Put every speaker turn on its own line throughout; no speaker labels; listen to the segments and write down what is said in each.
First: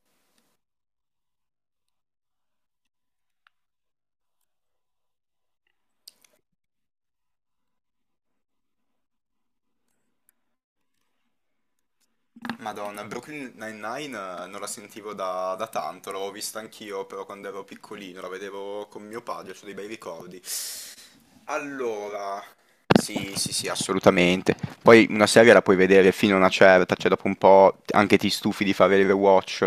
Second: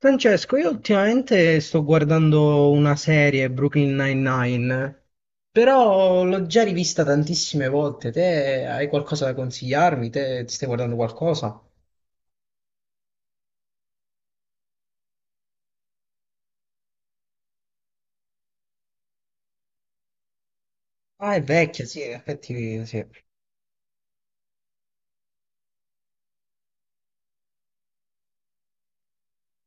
Francesco, io ultimamente sto guardando una serie, Brooklyn Nine-Nine, però l'ho già rivista tantissime volte. Te hai qualcosa da consigliarmi? Te ti stai guardando qualcosa?
Madonna, Brooklyn Nine-Nine non la sentivo da tanto, l'avevo vista anch'io però quando ero piccolino, la vedevo con mio padre, ho dei bei ricordi.
Ah, è vecchia, sì, in
Allora,
effetti sì.
sì, sì, sì, assolutamente. Poi una serie la puoi vedere fino a una certa, cioè dopo un po' anche ti stufi di fare il rewatch.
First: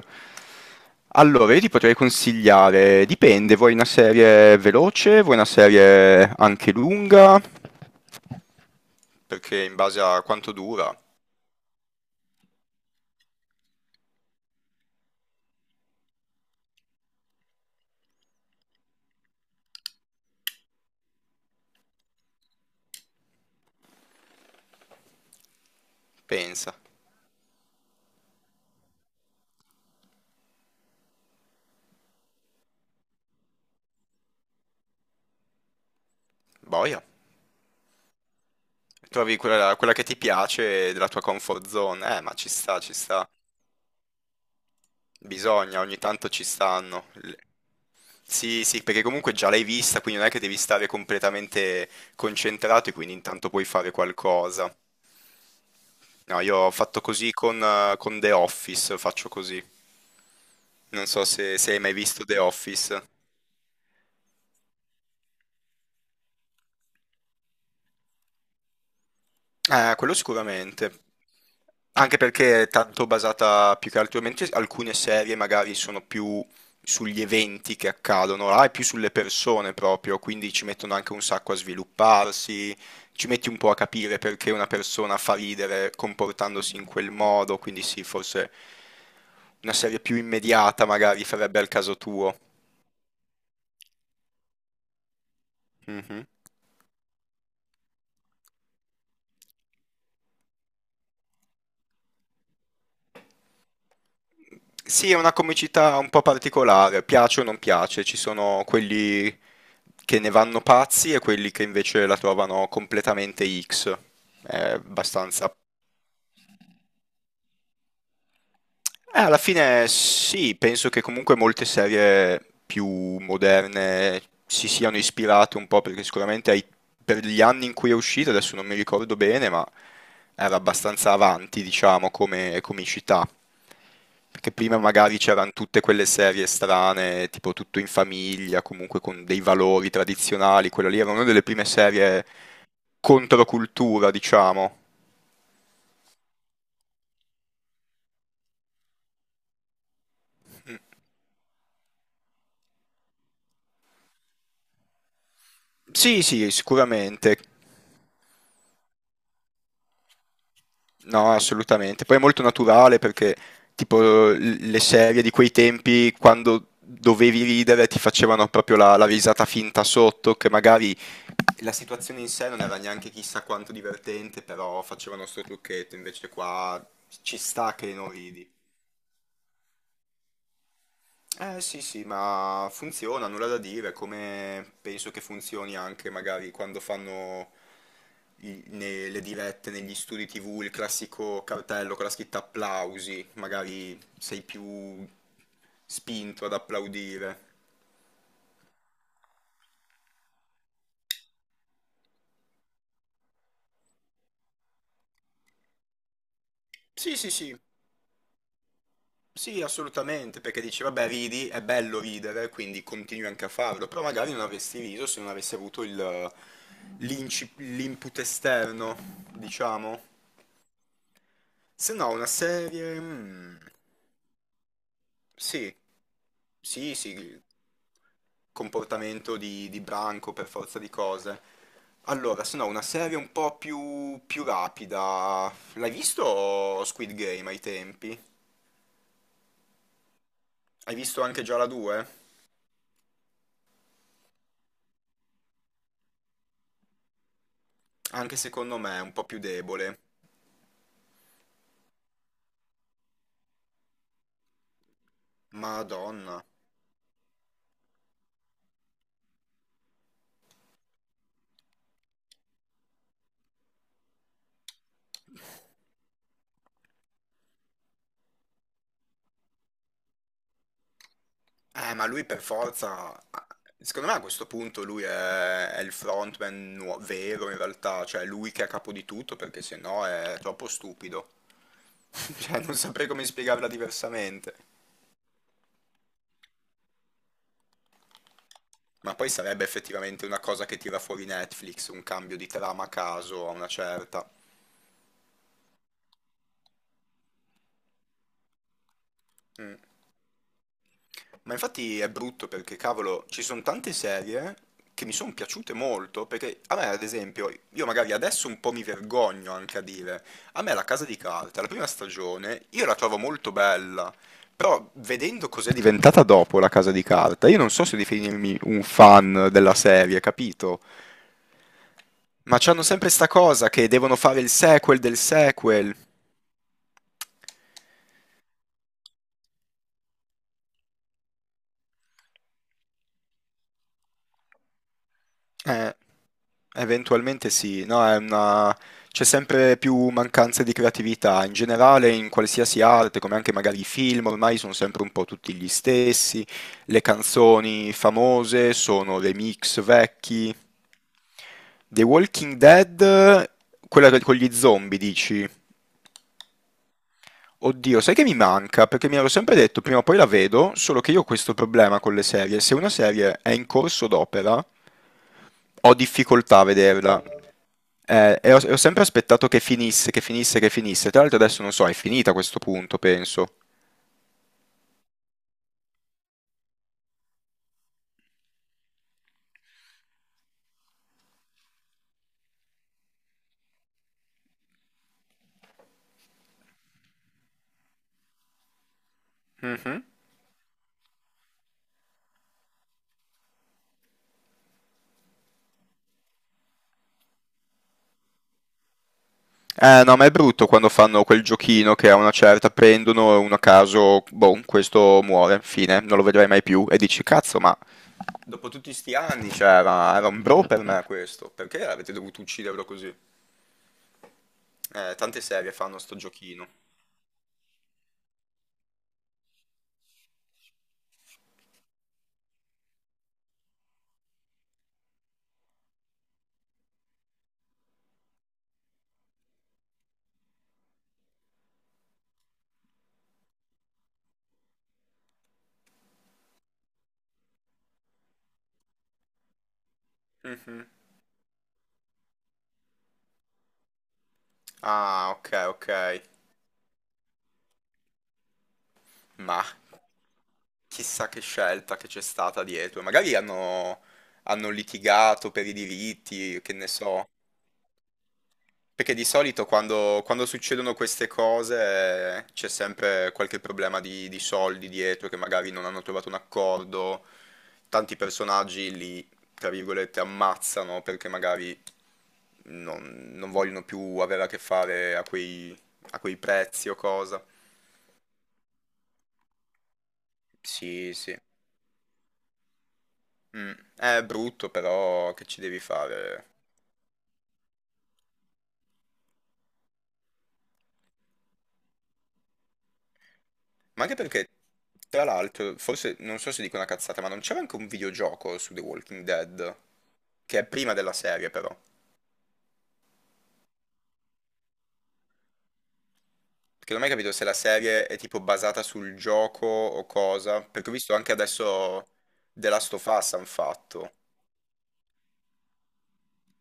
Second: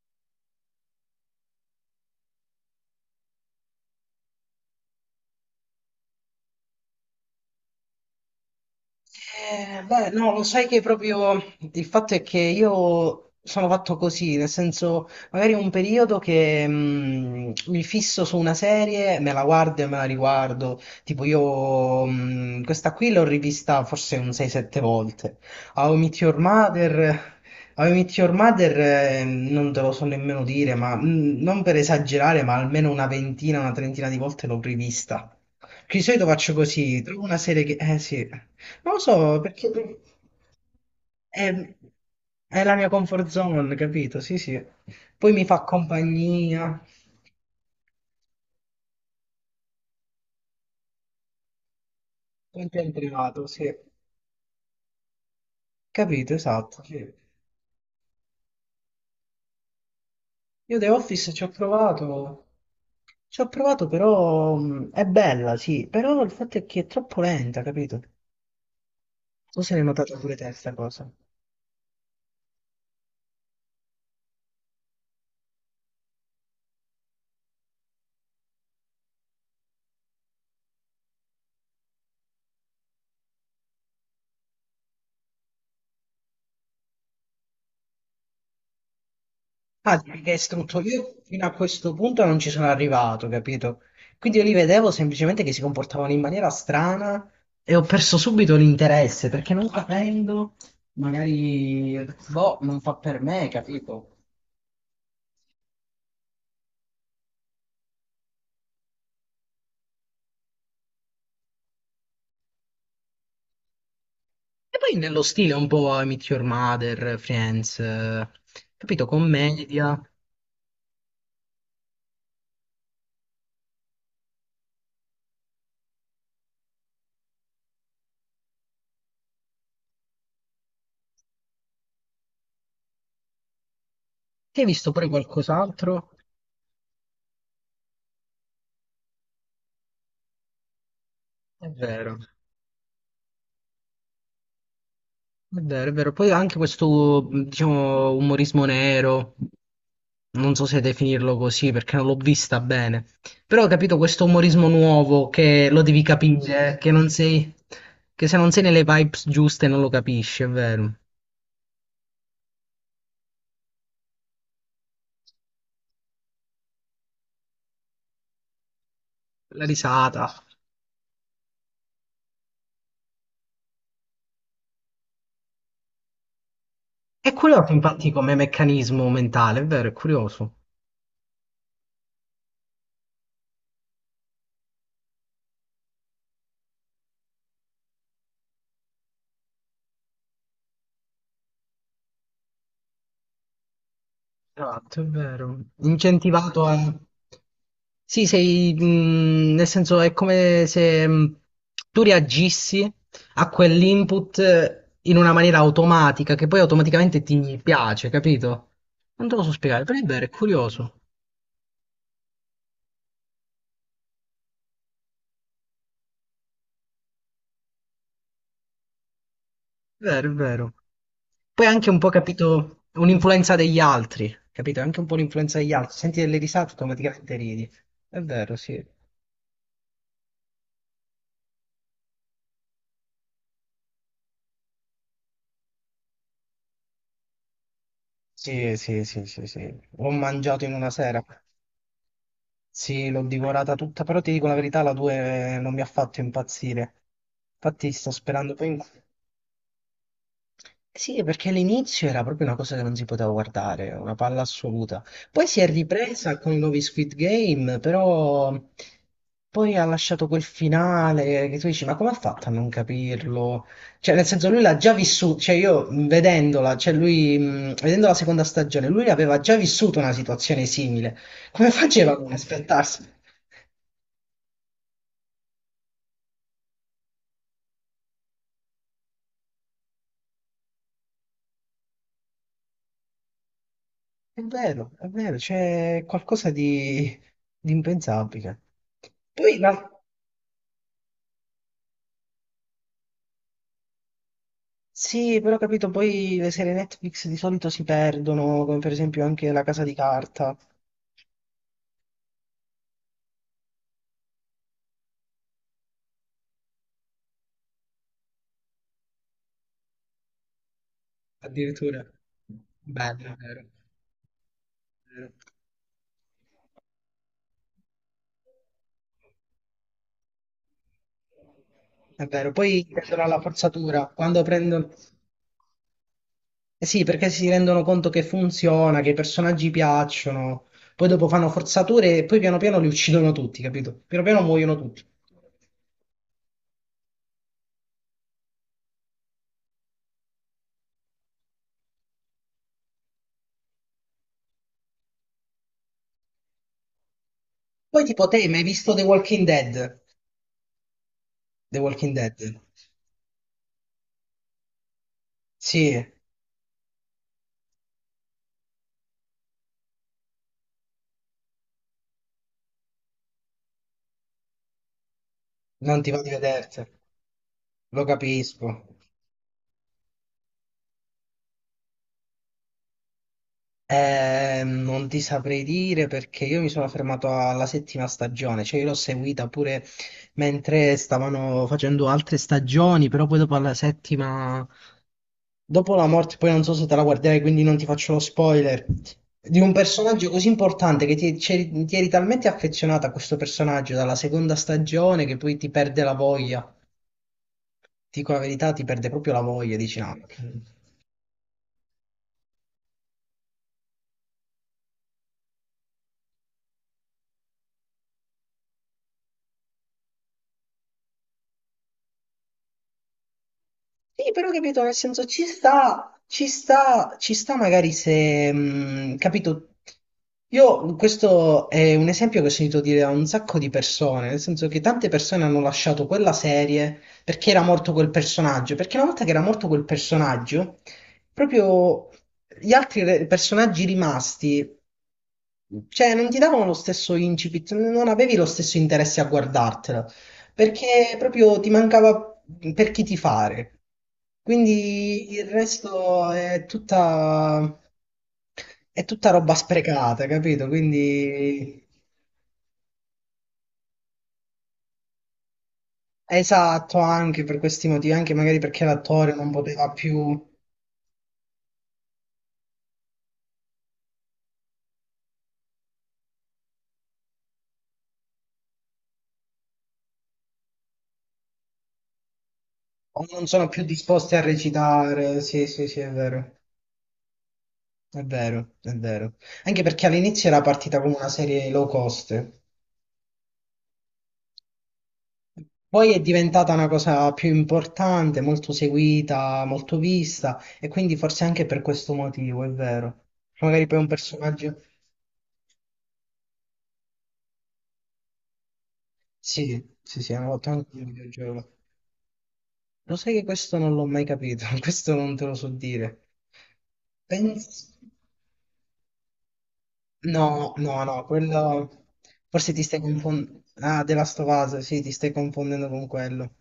Allora, io ti potrei consigliare, dipende, vuoi una serie veloce, vuoi una serie anche lunga, perché in base
Beh,
a
no, lo
quanto
sai che
dura,
proprio il fatto è che io sono fatto così, nel senso, magari un periodo che mi fisso su una serie, me la guardo e me la riguardo. Tipo io questa qui l'ho rivista forse un 6-7 volte. How I Met Your
pensa,
Mother, How I Met Your Mother, non te lo so nemmeno dire, ma non per esagerare, ma almeno una 20ina, una 30ina di volte l'ho rivista. Di solito faccio così,
boia.
trovo una serie che... Eh sì. Non lo
Trovi
so, perché
quella che ti piace della tua comfort
è,
zone. Ma ci
è la
sta,
mia
ci
comfort
sta.
zone, capito? Sì, sì. Poi mi fa
Bisogna, ogni tanto ci
compagnia,
stanno. Sì, sì, perché comunque già l'hai vista, quindi non è che devi stare completamente
anche
concentrato
in
e quindi
privato,
intanto puoi
sì.
fare qualcosa.
Capito,
No, io ho
esatto, sì.
fatto così con The Office, faccio così.
Io The
Non so
Office
se, se hai mai visto The Office.
ci ho provato però è bella, sì, però il fatto è che è troppo lenta, capito? Tu se l'hai
Quello
notata pure te sta
sicuramente.
cosa.
Anche perché è tanto basata più che altro, mentre alcune serie magari sono più sugli eventi che accadono, là è più sulle persone proprio, quindi ci mettono anche un sacco a svilupparsi, ci metti un po' a capire perché una persona fa ridere comportandosi in quel modo, quindi sì, forse una
Ah,
serie più
perché è strutto.
immediata
Io
magari
fino a
farebbe al
questo
caso
punto
tuo.
non ci sono arrivato, capito? Quindi io li vedevo semplicemente che si comportavano in
Mhm.
maniera strana e ho perso subito l'interesse perché non capendo, magari, boh, non fa per me, capito?
Sì, è una comicità un po' particolare, piace o non piace, ci sono quelli che ne vanno pazzi e quelli che invece la trovano completamente X. È
E poi nello stile
abbastanza.
un po' I Meet Your Mother, Friends, capito?
Alla fine
Commedia.
sì, penso che comunque molte serie più moderne si siano ispirate un po' perché sicuramente per gli anni in cui è uscita, adesso non mi ricordo bene, ma era abbastanza avanti, diciamo, come comicità. Perché
Hai
prima
visto pure
magari c'erano tutte
qualcos'altro?
quelle serie strane, tipo Tutto in famiglia, comunque con dei valori tradizionali, quella lì era una delle prime
È vero.
serie controcultura, diciamo.
È vero, è vero. Poi anche questo, diciamo, umorismo nero, non so se definirlo così perché non l'ho vista bene, però ho capito questo umorismo nuovo che lo devi
Sì, sì,
capire, che non
sicuramente.
sei, che se non sei nelle vibes giuste non lo capisci, è vero.
No, assolutamente. Poi è molto naturale perché tipo le serie di quei tempi quando dovevi ridere ti facevano proprio la risata
La
finta
risata.
sotto, che magari la situazione in sé non era neanche chissà quanto divertente, però facevano sto trucchetto, invece qua
È
ci
curioso
sta che non
infatti come
ridi.
meccanismo mentale, è vero, è curioso.
Eh sì sì, ma funziona, nulla da dire, come penso che funzioni anche magari quando fanno nelle dirette, negli studi TV, il classico cartello con la scritta applausi, magari sei
Esatto, è
più
vero.
spinto ad
Incentivato a...
applaudire.
Sì, sei, nel senso è come se tu reagissi a quell'input in una maniera automatica che poi
Sì
automaticamente
sì sì,
ti piace, capito? Non te lo so
sì
spiegare, però è vero, è
assolutamente, perché dici
curioso.
vabbè ridi, è bello ridere, quindi continui anche a farlo, però magari non avresti riso se non avessi avuto l'input esterno,
È
diciamo.
vero, è vero. Poi è anche
Se
un po',
no, una
capito,
serie...
un'influenza degli altri, capito? È anche un po' l'influenza degli
sì,
altri. Senti delle risate,
sì, sì,
automaticamente ridi. È vero, sì.
comportamento di branco per forza di cose. Allora, se no, una serie un po' più, più rapida. L'hai visto Squid Game ai tempi?
Sì, sì, sì, sì, sì. L'ho mangiato in una
Hai visto
sera.
anche già la 2?
Sì, l'ho divorata tutta, però ti dico la verità, la 2 non mi ha fatto impazzire. Infatti sto
Anche
sperando
secondo me è un po' più debole.
Sì, perché all'inizio era proprio una cosa che non si poteva guardare, una palla assoluta. Poi si è ripresa
Madonna.
con i nuovi Squid Game, però poi ha lasciato quel finale che tu dici, ma come ha fatto a non capirlo? Cioè, nel senso, lui l'ha già vissuto, cioè io vedendola, cioè lui, vedendo la seconda stagione, lui aveva già vissuto una situazione simile. Come
Ma
faceva a
lui
non
per
aspettarsi?
forza... Secondo me a questo punto lui è il frontman vero in realtà, cioè è lui che è a capo di tutto perché se no è troppo stupido. Cioè, non saprei come spiegarla diversamente.
È vero, c'è qualcosa di impensabile.
Ma poi
Poi
sarebbe
la-
effettivamente una cosa che tira fuori Netflix, un cambio di trama a caso a una certa.
Sì, però ho capito, poi le serie Netflix di solito si perdono, come per esempio anche La
Mm.
Casa di Carta.
Ma infatti è brutto perché, cavolo, ci sono tante serie che mi sono piaciute molto, perché a me, ad esempio, io magari adesso un po' mi vergogno anche a dire, a me La Casa di Carta, la prima
Addirittura.
stagione, io la trovo
Bello, è
molto
vero.
bella, però
È vero,
vedendo cos'è diventata dopo La Casa di Carta, io non so se definirmi un fan della serie, capito?
è vero.
Ma c'hanno
Poi
sempre
tendono
sta
alla
cosa che
forzatura,
devono fare
quando
il
prendono...
sequel del sequel.
Eh sì, perché si rendono conto che funziona, che i personaggi piacciono, poi dopo fanno forzature e poi piano piano li uccidono tutti, capito? Piano piano muoiono tutti.
Eh, eventualmente sì, no, è una... c'è sempre più mancanza di creatività. In generale, in qualsiasi arte, come anche magari i film, ormai sono sempre un po' tutti gli stessi. Le canzoni
Poi tipo te, ma hai
famose
visto The
sono
Walking
remix
Dead?
vecchi.
The
The
Walking Dead.
Walking Dead, quella con gli zombie, dici?
Sì,
Oddio, sai che mi manca? Perché mi ero sempre detto prima o poi la vedo, solo che io ho questo problema con le serie. Se una serie è in corso d'opera, ho
non ti va di
difficoltà a
vederti,
vederla.
lo
E ho
capisco.
sempre aspettato che finisse, che finisse, che finisse. Tra l'altro adesso non so, è finita a questo punto, penso.
Non ti saprei dire perché io mi sono fermato alla settima stagione, cioè io l'ho seguita pure mentre stavano facendo altre stagioni, però poi dopo alla settima, dopo la morte, poi non so se te la guarderai, quindi non ti faccio lo spoiler, di un
Mhm.
personaggio così importante che ti eri talmente affezionata a questo personaggio dalla seconda stagione che poi ti perde la voglia. Ti dico la verità, ti perde proprio la voglia, dici
Eh
no.
no, ma è brutto quando fanno quel giochino che a una certa prendono uno a caso, boh, questo muore, fine, non lo vedrai mai più, e dici, cazzo, ma... Dopo tutti sti anni, cioè, era, era un bro per me questo. Perché avete dovuto ucciderlo così?
Sì, però capito, nel senso
Tante
ci
serie fanno sto
sta, ci
giochino.
sta, ci sta magari se, capito, io questo è un esempio che ho sentito dire da un sacco di persone, nel senso che tante persone hanno lasciato quella serie perché era morto quel personaggio, perché una volta che era morto quel personaggio, proprio gli altri personaggi rimasti. Cioè, non ti davano lo stesso incipit, non avevi lo stesso interesse a guardartela,
Mhm.
perché proprio ti mancava per chi tifare.
Ah,
Quindi il
ok, ok.
resto è è tutta roba
Ma
sprecata, capito?
chissà che
Quindi
scelta che c'è stata dietro. Magari hanno litigato per i diritti, che ne
esatto,
so.
anche per questi motivi, anche magari perché
Perché di
l'attore non
solito
poteva
quando,
più,
quando succedono queste cose c'è sempre qualche problema di soldi dietro che magari non hanno trovato un accordo, tanti personaggi li, tra virgolette, ammazzano perché magari
o
non,
non
non
sono più
vogliono più
disposti a
avere a che fare a
recitare. Sì,
quei,
sì, sì, è
a quei
vero,
prezzi o cosa.
è vero, è vero. Anche perché all'inizio era partita
Sì,
come una
sì.
serie low cost.
Mm. È brutto, però che ci devi
Poi è
fare?
diventata una cosa più importante, molto seguita, molto vista, e quindi forse anche per questo motivo, è vero. Magari poi
Ma
un
anche perché,
personaggio.
tra l'altro, forse non so se dico una cazzata, ma non c'era anche un videogioco su The Walking Dead?
Sì, sì, sì, hanno
Che è
fatto anche
prima
un
della serie,
videogioco.
però.
Lo sai che questo non l'ho mai capito, questo non te lo so dire.
Perché non ho mai capito se la
Penso...
serie è tipo basata sul gioco o cosa.
No,
Perché ho
no,
visto
no,
anche
quello...
adesso The
Forse ti
Last
stai
of Us hanno
confondendo... Ah,
fatto.
The Last of Us, sì, ti stai confondendo con quello.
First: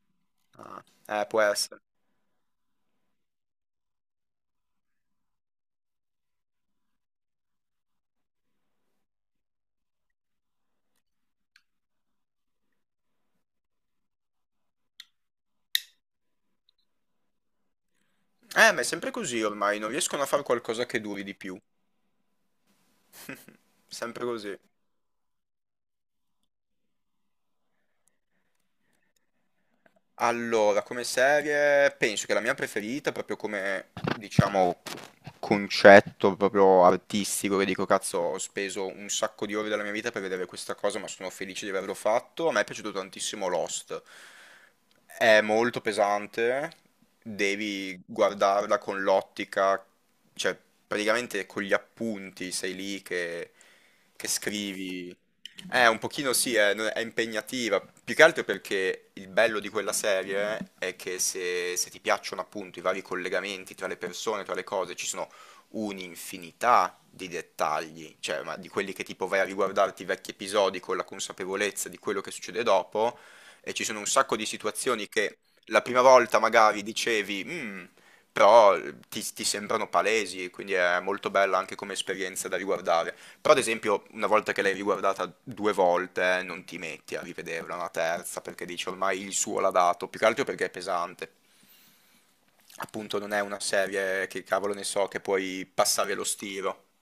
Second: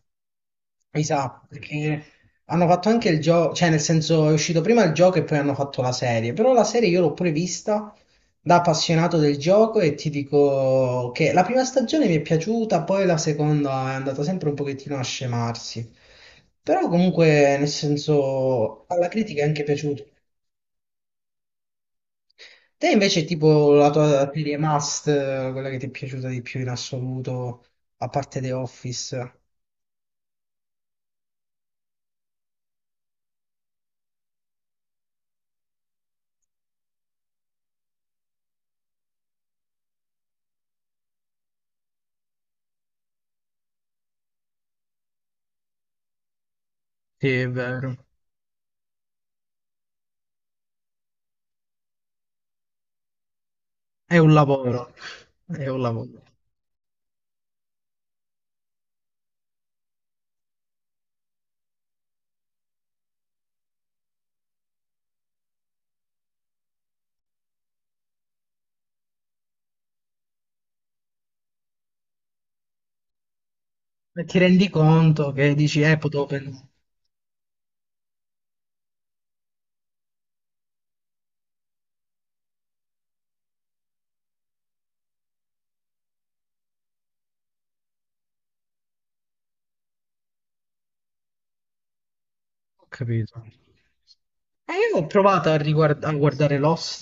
Ah, può
Esatto,
essere.
perché hanno fatto anche il gioco, cioè nel senso è uscito prima il gioco e poi hanno fatto la serie, però la serie io l'ho pure vista da appassionato del gioco e ti dico che la prima stagione mi è piaciuta, poi la seconda è andata sempre un pochettino a scemarsi, però comunque nel
Ma è
senso alla
sempre così
critica è anche
ormai, non
piaciuto.
riescono a fare qualcosa che duri di più.
Te invece tipo la
Sempre
tua serie
così.
Must, quella che ti è piaciuta di più in assoluto, a parte The Office?
Allora, come serie, penso che la mia preferita, proprio come, diciamo, concetto proprio artistico, che dico, cazzo, ho speso un sacco di ore della mia vita per vedere questa cosa, ma sono felice di averlo fatto. A me è piaciuto tantissimo Lost. È molto pesante,
Sì, è vero.
devi guardarla con l'ottica, cioè, praticamente con gli appunti sei lì che
È
che
un lavoro.
scrivi.
È un
Un
lavoro.
pochino sì, è impegnativa, più che altro perché il bello di quella serie è che se, se ti piacciono appunto i vari collegamenti tra le persone, tra le cose, ci sono un'infinità di dettagli, cioè ma di quelli che tipo vai a riguardarti i vecchi episodi con la consapevolezza di quello che succede dopo, e ci sono un
E ti
sacco di
rendi
situazioni
conto
che
che dici,
la prima
potevo
volta
pensare.
magari dicevi, "Mm", però ti sembrano palesi, quindi è molto bella anche come esperienza da riguardare. Però ad esempio una volta che l'hai riguardata due volte non ti metti a rivederla una terza perché dici ormai il suo l'ha dato, più che altro perché è pesante.
Ho
Appunto non
capito.
è una serie che
E
cavolo ne
io ho
so che
provato a,
puoi
a
passare lo
guardare
stiro.
Lost,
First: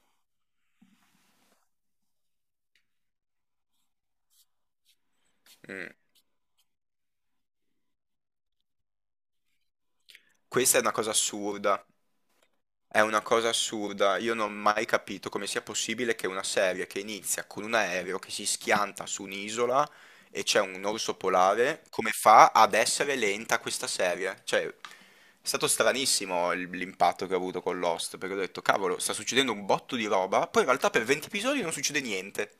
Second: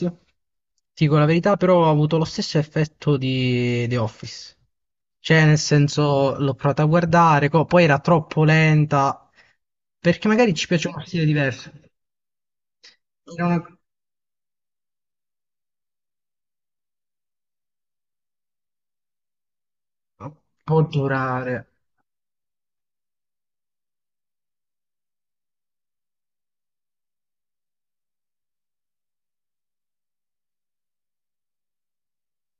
ti dico la verità, però ho avuto lo stesso effetto di The Office. Cioè, nel
Mm.
senso, l'ho provata a guardare, poi era troppo lenta, perché magari ci
Questa è
piace
una
uno
cosa
stile diverso.
assurda. È una
Era
cosa
una-
assurda, io non ho mai capito come sia possibile che una serie che inizia con un aereo che si schianta su un'isola e c'è
Può
un orso
durare.
polare, come fa ad essere lenta questa serie? Cioè, è stato stranissimo l'impatto che ho avuto con Lost, perché ho detto, cavolo, sta succedendo un botto di roba, poi in realtà per 20 episodi non succede niente.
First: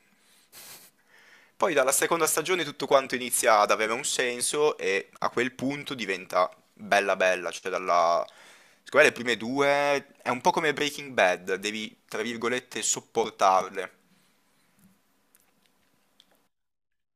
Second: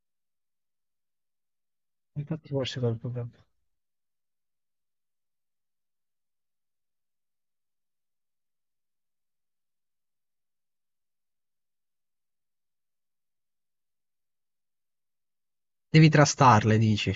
Poi dalla seconda
Infatti
stagione
forse
tutto
quello è
quanto
quello il problema.
inizia ad avere un senso e a quel punto diventa bella bella, cioè dalla... Secondo me le prime due è un po' come Breaking Bad, devi, tra virgolette, sopportarle.
Devi trastarle, dici.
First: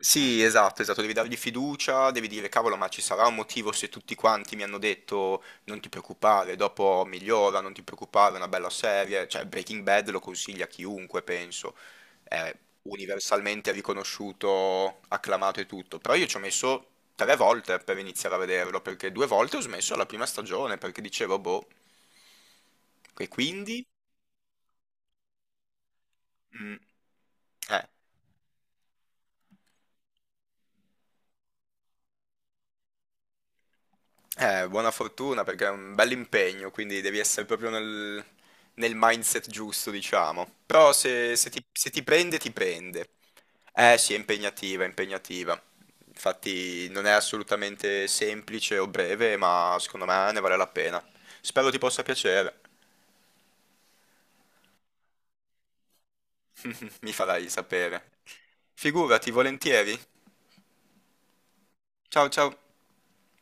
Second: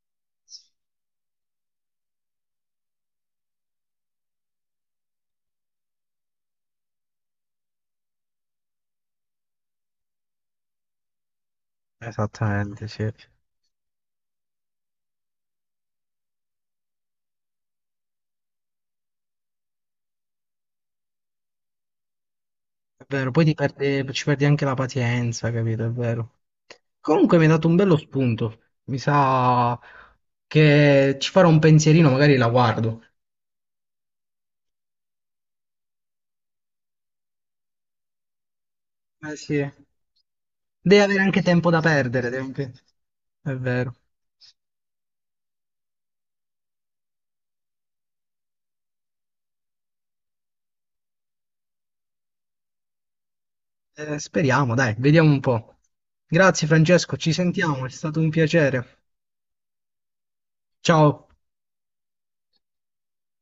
Sì, esatto, esatto, devi dargli fiducia, devi dire cavolo, ma ci sarà un motivo se tutti quanti mi hanno detto non ti preoccupare, dopo migliora, non ti preoccupare, è una bella serie, cioè Breaking Bad lo consiglia a chiunque, penso, è
Esattamente, sì.
universalmente riconosciuto, acclamato e tutto, però io ci ho messo tre volte per iniziare a vederlo, perché due volte ho smesso alla prima stagione, perché dicevo, boh,
È
e
vero,
quindi...
ci perdi anche la pazienza, capito? È vero.
mm,
Comunque mi hai dato un
eh.
bello spunto. Mi sa che ci farò un pensierino, magari la guardo.
Buona fortuna perché è un bel impegno, quindi devi essere proprio nel
Eh
mindset
sì.
giusto, diciamo. Però
Devi avere
se,
anche
se ti,
tempo da
se ti
perdere,
prende, ti prende.
È vero.
Eh sì, è impegnativa, è impegnativa. Infatti non è assolutamente semplice o breve, ma secondo me ne vale la pena. Spero ti possa piacere.
Speriamo, dai, vediamo un po'. Grazie
Mi
Francesco, ci
farai
sentiamo, è stato
sapere.
un piacere.
Figurati, volentieri.
Ciao.
Ciao ciao.